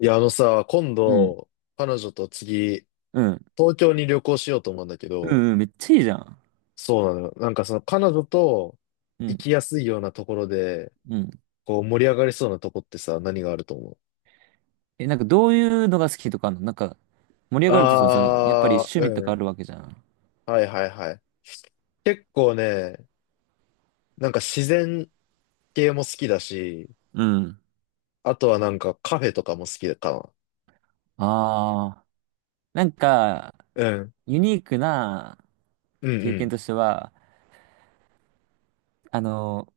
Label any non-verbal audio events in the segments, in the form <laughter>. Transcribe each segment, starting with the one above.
いや、あのさ、今うん。度、彼女と次、うん。東京に旅行しようと思うんだけうど、ん、うん、めっちゃいいじゃん。そうなのよ。なんかその彼女とう行ん。きやすいようなところで、うん。こう盛り上がりそうなとこってさ、何があると思うえ、なんかどういうのが好きとかあんの、なんか、盛り上がるってその、そやっぱりあー、趣味とかうあん。るわけじゃん。はいはいはい。結構ね、なんか自然系も好きだし、うん。あとはなんかカフェとかも好きかああ。なんか、な。うん。ユニークなうんう経験ん。としては、あの、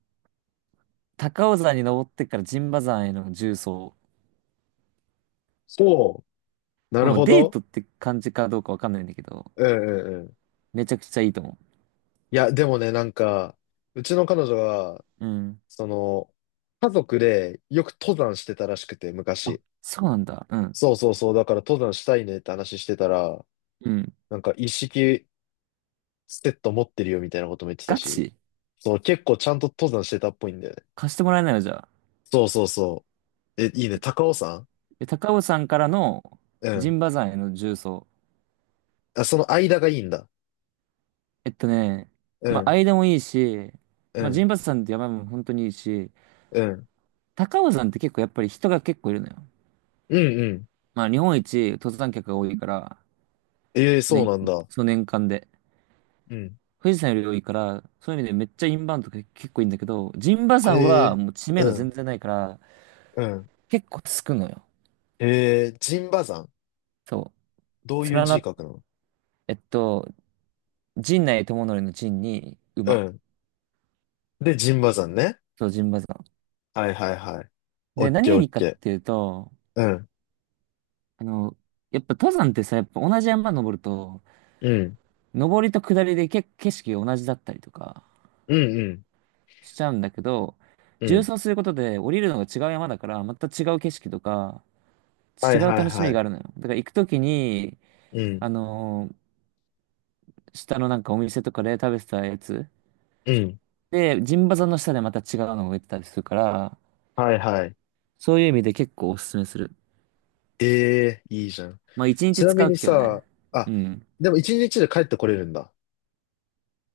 高尾山に登ってから陣馬山への縦走。そう。なまあるもうほデーど。トって感じかどうかわかんないんだけど、うんうんうん。めちゃくちゃいいと思いや、でもね、なんか、うちの彼女がう。うん。その、家族でよく登山してたらしくて、あ、昔。そうなんだ。うん。そうそうそう、だから登山したいねって話してたら、うん。なんか一式セット持ってるよみたいなことも言ってたガし、チそう、結構ちゃんと登山してたっぽいんだよね。貸してもらえないのじゃあ。そうそうそう。え、いいね、高尾山で、高尾山からのう陣ん。馬山への縦走。あ、その間がいいんだ。えっとね、うまあ、ん、間もいいし、うまあ、陣ん、馬山って山も本当にいいし、うん、高尾山って結構やっぱり人が結構いるのよ。うん、うん。まあ、日本一登山客が多いから、ええそう年、なんだ。その年間で。うん。富士山より多いから、そういう意味でめっちゃインバウンドが結構いいんだけど、陣馬山えはえもう知名度う全ん、然ないから、うん。結構つくのよ。ええ陣馬山そどうう。いう連字な、書くのえっと、陣内智則の陣にう馬。ん。で、陣馬山ね。そう、陣馬山。はいはいはい。オッで、何ケーがオいッいかっケていうと、ー。うん。あの、やっぱ登山ってさ、やっぱ同じ山登ると、うん。登りと下りでけ景色が同じだったりとかうんうん。しちゃうんだけど、う縦ん。走することで降りるのが違う山だから、また違う景色とか、は違いうはい楽しはみがあい。るのよ。だから行くときに、うん。あのー下のなんかお店とかで食べてたやつ、うん。で、陣馬山の下でまた違うのが出てたりするから、はいはい。そういう意味で結構おすすめする。ええいいじゃん。まあ一ち日な使みうにけどね。さ、うあ、ん。でも一日で帰ってこれるんだ。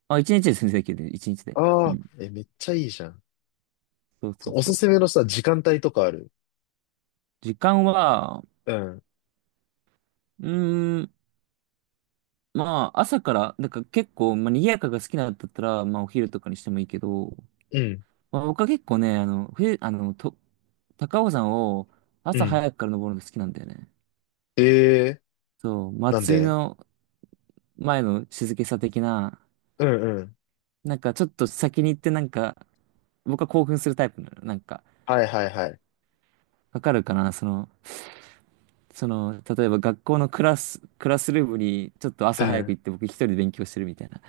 まあ、一日で全然できるね。一日で。うああ、ん。え、めっちゃいいじゃん。そうそそううおそすう。すめのさ、時間帯とかある時間は、うん。うーん、まあ、朝から、なんか結構、まあ、賑やかが好きなんだったら、まあ、お昼とかにしてもいいけど、うん。まあ、僕は結構ね、あの、冬、あの、と、高尾山をう朝ん。早くから登るのが好きなんだよね。ええそう、なん祭りでの前の静けさ的な、うんうん。なんかちょっと先に行ってなんか、僕は興奮するタイプなの。なんか、はいはいはい。わかるかなその、その、例えば学校のクラス、クラスルームにちょっとう朝早くん。行って僕一人で勉強してるみたいな。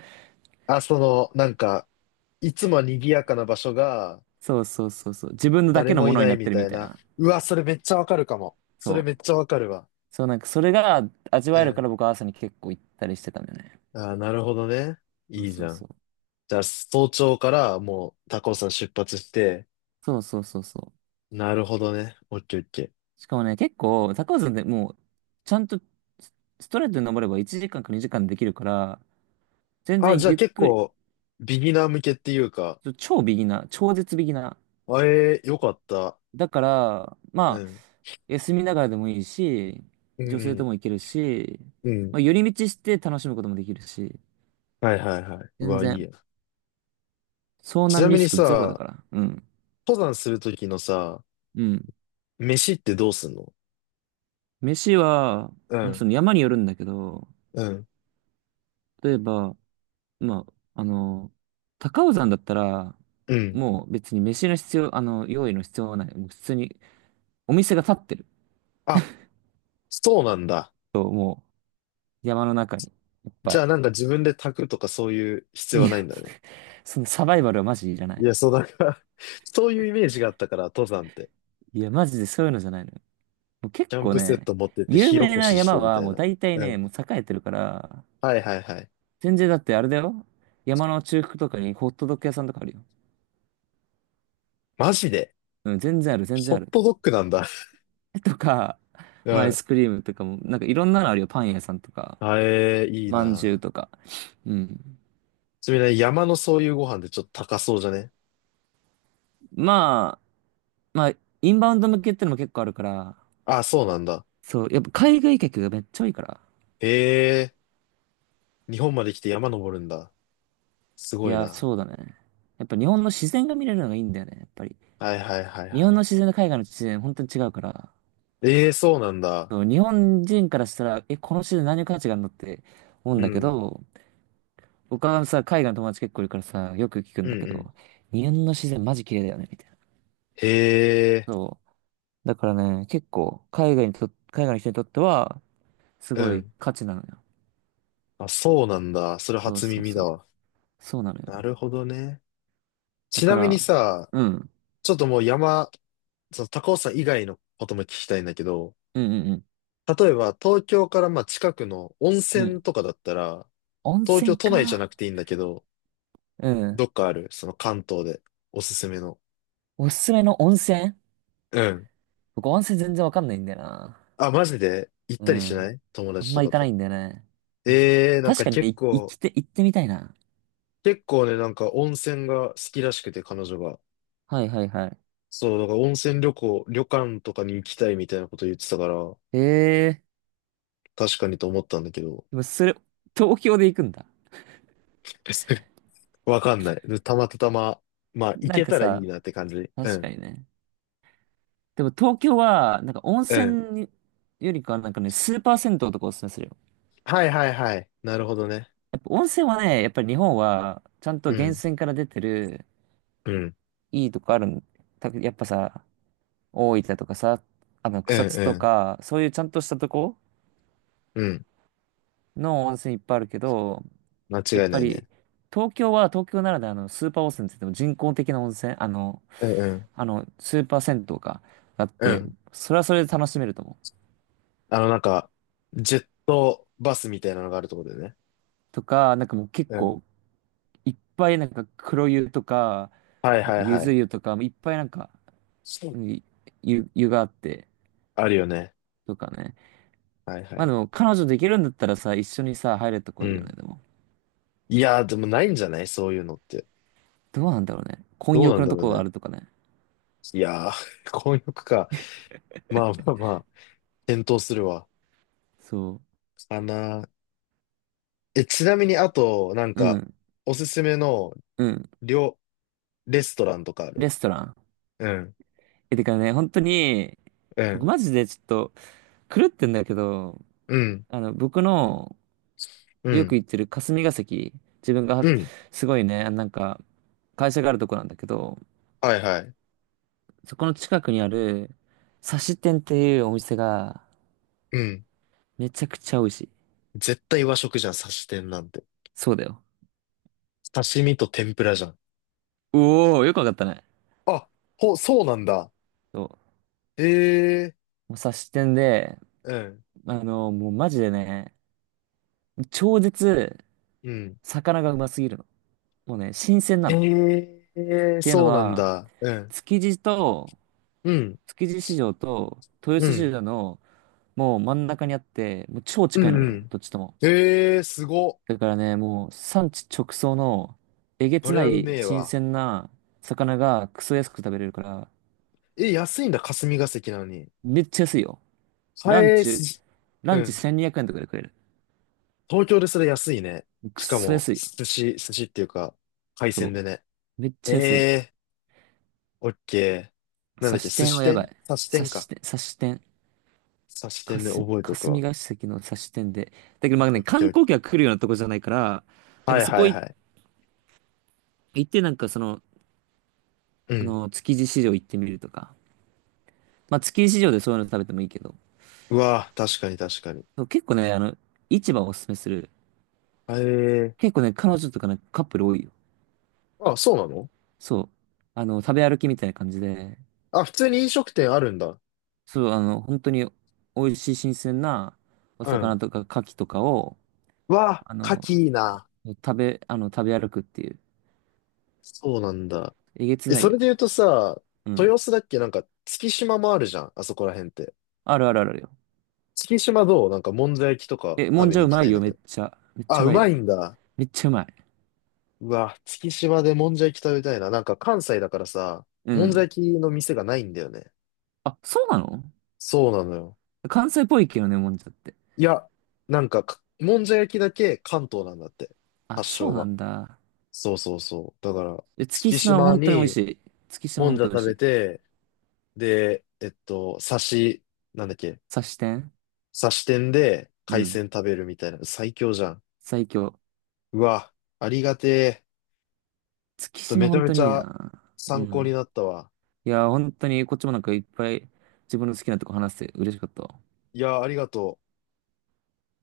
あ、その、なんか、いつも賑やかな場所が、そうそうそうそう。自分のだ誰けのももいのになないっみてるたみいたいな。な。うわ、それめっちゃわかるかも。それそめっう。ちゃわかるわ。そう、なんかそれが味うわえるかん。ら僕は朝に結構行ったりしてたんだよね。ああ、なるほどね。そういいじそうゃそん。う。じゃあ、早朝からもう高尾山出発して、そうそうそうそなるほどね。オッケーオッケー。う。しかもね、結構、高尾山でもう、ちゃんとスストレートに登れば1時間か2時間できるから、全あ、然じゃあゆっ結くり、構、ビギナー向けっていうか、超ビギナー、超絶ビギナあえー、よかった。ー。だから、うまあ、ん。休みながらでもいいし、う女性とんも行けるし、うん。うん。まあ、寄り道して楽しむこともできるし、はいはいはい。う全わ、いい然、や。遭ち難なみリスにクゼロださ、から。うん。登山するときのさ、うん。飯ってどうすんの飯は、うまあ、そん。の山によるんだけど、うん。例えば、まあ、あの、高尾山だったら、うん。もう別に飯の必要、あの、用意の必要はない。もう普通にお店が立ってるあ、そうなんだ。と、もう山の中にいっぱじゃい。あなんか自分で炊くとかそういう必要いはないや、んだね。<laughs> そのサバイバルはマジいらないい。や、そうだから <laughs> そういうイメージがあったから、登山って。いや、マジでそういうのじゃないのよ。もう結キャン構プセッね、ト持ってって有火起名こなしして山みはたいもうな。大体うね、もうん。栄えてるから、はいはいはい。全然だってあれだよ。山の中腹とかにホットドッグ屋さんとかあるよ。マジでうん、全然ある、全然ホあッる。トドッグなんだ。とか、<laughs> うまあアイん。スクリームとかも、なんかいろんなのあるよ。パン屋さんとか。あえー、いいまんじゅうな。とか。うん。ちなみにね山のそういうご飯でちょっと高そうじゃねまあ、まあ、インバウンド向けってのも結構あるから、あ、そうなんだ。そう、やっぱ海外客がめっちゃ多いから。えー、日本まで来て山登るんだ。すいごいや、な。そうだね。やっぱ日本の自然が見れるのがいいんだよね、やっぱり。はいはいはい日は本い。の自然と海外の自然、本当に違うから。えー、そうなんだ。そう、日本人からしたら、え、この自然何の価値があるのって思うんうだけん。ど、僕はさ、海外の友達結構いるからさ、よく聞くんうんだけうど、ん。日本の自然マジ綺麗だよね、みたいな。へえ、そう。だからね、結構、海外にと、海外の人にとっては、すうごいん。価値なのよ。あ、そうなんだ。それそう初そう耳そだう。わ。そうなのなよ。るほどね。だちかなみにら、さ、うん。ちょっともう山、その高尾山以外のことも聞きたいんだけど、うんうん例えば東京からまあ近くの温うん。う泉ん。とかだったら、温東京泉都内じゃか。なくていいんだけど、うどん。っかあるその関東でおすすめの。おすすめの温泉、うん。僕温泉全然わかんないんだよな。あ、マジで行っうたりしん。ない友あん達とま行かかなと。いんだよね。温泉。ええー、なん確かかに、結い行構、きて、行ってみたいな。結構ね、なんか温泉が好きらしくて彼女が。はいはいはい。そう、だから温泉旅行、旅館とかに行きたいみたいなこと言ってたから、ええー、確かにと思ったんだけど、でもそれ、東京で行くんだ。<laughs> わかんない。たまたま、まあ、行なんけかたらいいさ、なって感じ。う確かん。にね。でも東京は、なんか温うん。泉によりかはなんかね、スーパー銭湯とかおすすめするよ。はいはいはい。なるほどね。やっぱ温泉はね、やっぱり日本は、ちゃんとう源ん。泉から出てる、うん。いいとこあるん。たやっぱさ、大分とかさ、う草ん津うとん。か、そういうちゃんとしたとこうん。の温泉いっぱいあるけど、間やっ違いぱないり、ね。東京は東京ならではのスーパー温泉って言っても人工的な温泉、うんうん。スーパー銭湯があっうて、ん。それはそれで楽しめると思う。なんか、ジェットバスみたいなのがあるところでね。とか、なんかもう結うん。構、いっぱいなんか黒湯とか、はいなんはかいゆはずい。湯とか、いっぱいなんか、そううん、湯、湯があって、あるよね。とかね。はいはまあでい。も、彼女できるんだったらさ、一緒にさ、入れとうこいいよね、ん。でも。いやー、でもないんじゃないそういうのって。どうなんだろうね。混どうな浴んのだとろうこがあね。るとかね。いやー、<laughs> 混浴か。まあまあまあ、検討するわ。そかなーえ、ちなみにあと、なんう。うか、ん。おすすめのうん。料、レストランとかあレるストラン。うん、え、てかね、本当に、う僕ん、マジでちょっと狂ってんだけど、うん、僕のうよくん、行ってる霞が関、自分がうん。すごいね、なんか、会社があるとこなんだけど、はいはい。そこの近くにある、刺し店っていうお店が、うん。めちゃくちゃ美味しい。絶対和食じゃん、刺し店なんて。そうだよ。刺身と天ぷらじゃん。おー、よくわかったね。あ、ほ、そうなんだ。そう、ええもう察してんで、うん、もうマジでね、超絶うん。魚がうますぎるの。もうね、新鮮なえの。っえていうのそうなんは、だ。うん、築地と、うん、築地市場と豊う洲市ん、場のもう真ん中にあって、もう超う近いん、うの、ん。どっちとも。ええすご。だからね、もう産地直送のえげそつりなゃういめえ新わ。鮮な魚がクソ安く食べれるから、え、安いんだ、霞が関なのに。めっちゃ安いよ。ラン返チ、す、ラうンチん。1200円とかで食える。東京でそれ安いね。クしかソも、安いよ。寿司、寿司っていうか、海そ鮮でね。う。めっちゃ安い。ええー、オッケー。なんだ差っけ、し寿店司はやば店い。刺し店か。差し店。刺しか店ね、す、覚えとく霞わ。が関の差し店で。だけどまあオね、ッケ観ーオッ光ケ客が来るようなとこじゃないから、ー。なんはかいそはこいいはい。行ってなんかその、うん。築地市場行ってみるとか。まあ築地市場でそういうの食べてもいいけど。うわぁ、確かに確かに。そう結構ね、市場をおすすめする。ええ結構ね、彼女とかね、カップル多いよ。ー。あ、そうなのそう。あの、食べ歩きみたいな感じで。あ、普通に飲食店あるんだ。そう、本当に美味しい新鮮なおう魚ん。とか牡蠣とかを、うわあぁ、の、牡蠣いいな。食べ歩くっていう。そうなんだ。えげつえ、なそいよ。れで言うとさ、うん。豊洲だっけなんか、月島もあるじゃん。あそこら辺って。あるあるあるあるよ。月島どうなんか、もんじゃ焼きとかえ、も食んべじゃにう行きまたいいんよ、だめけっど。ちゃ。めっちゃあ、ううまいよ。まいんだ。めっちゃうまい。うわ、月島でもんじゃ焼き食べたいな。なんか関西だからさ、うもんじゃん。焼きの店がないんだよね。あ、そうなの。そうなのよ。関西っぽいけどね、もんじゃって。いや、なんかか、もんじゃ焼きだけ関東なんだって。あ、発そう祥なが。んだ。そうそうそう。だから、で、月月島は島本当に美味しにい。月島もん本じゃ当に美食味しべい。て、で、なんだっけ、刺し店。刺し店でう海ん。鮮食べるみたいな。最強じゃん。最強。うわ、ありがてえ。月ちょっと島めちゃ本め当ちにいいゃな。う参考にん。なったわ。いや、本当にこっちもなんかいっぱい自分の好きなとこ話して嬉しかったわ。いや、ありがとう。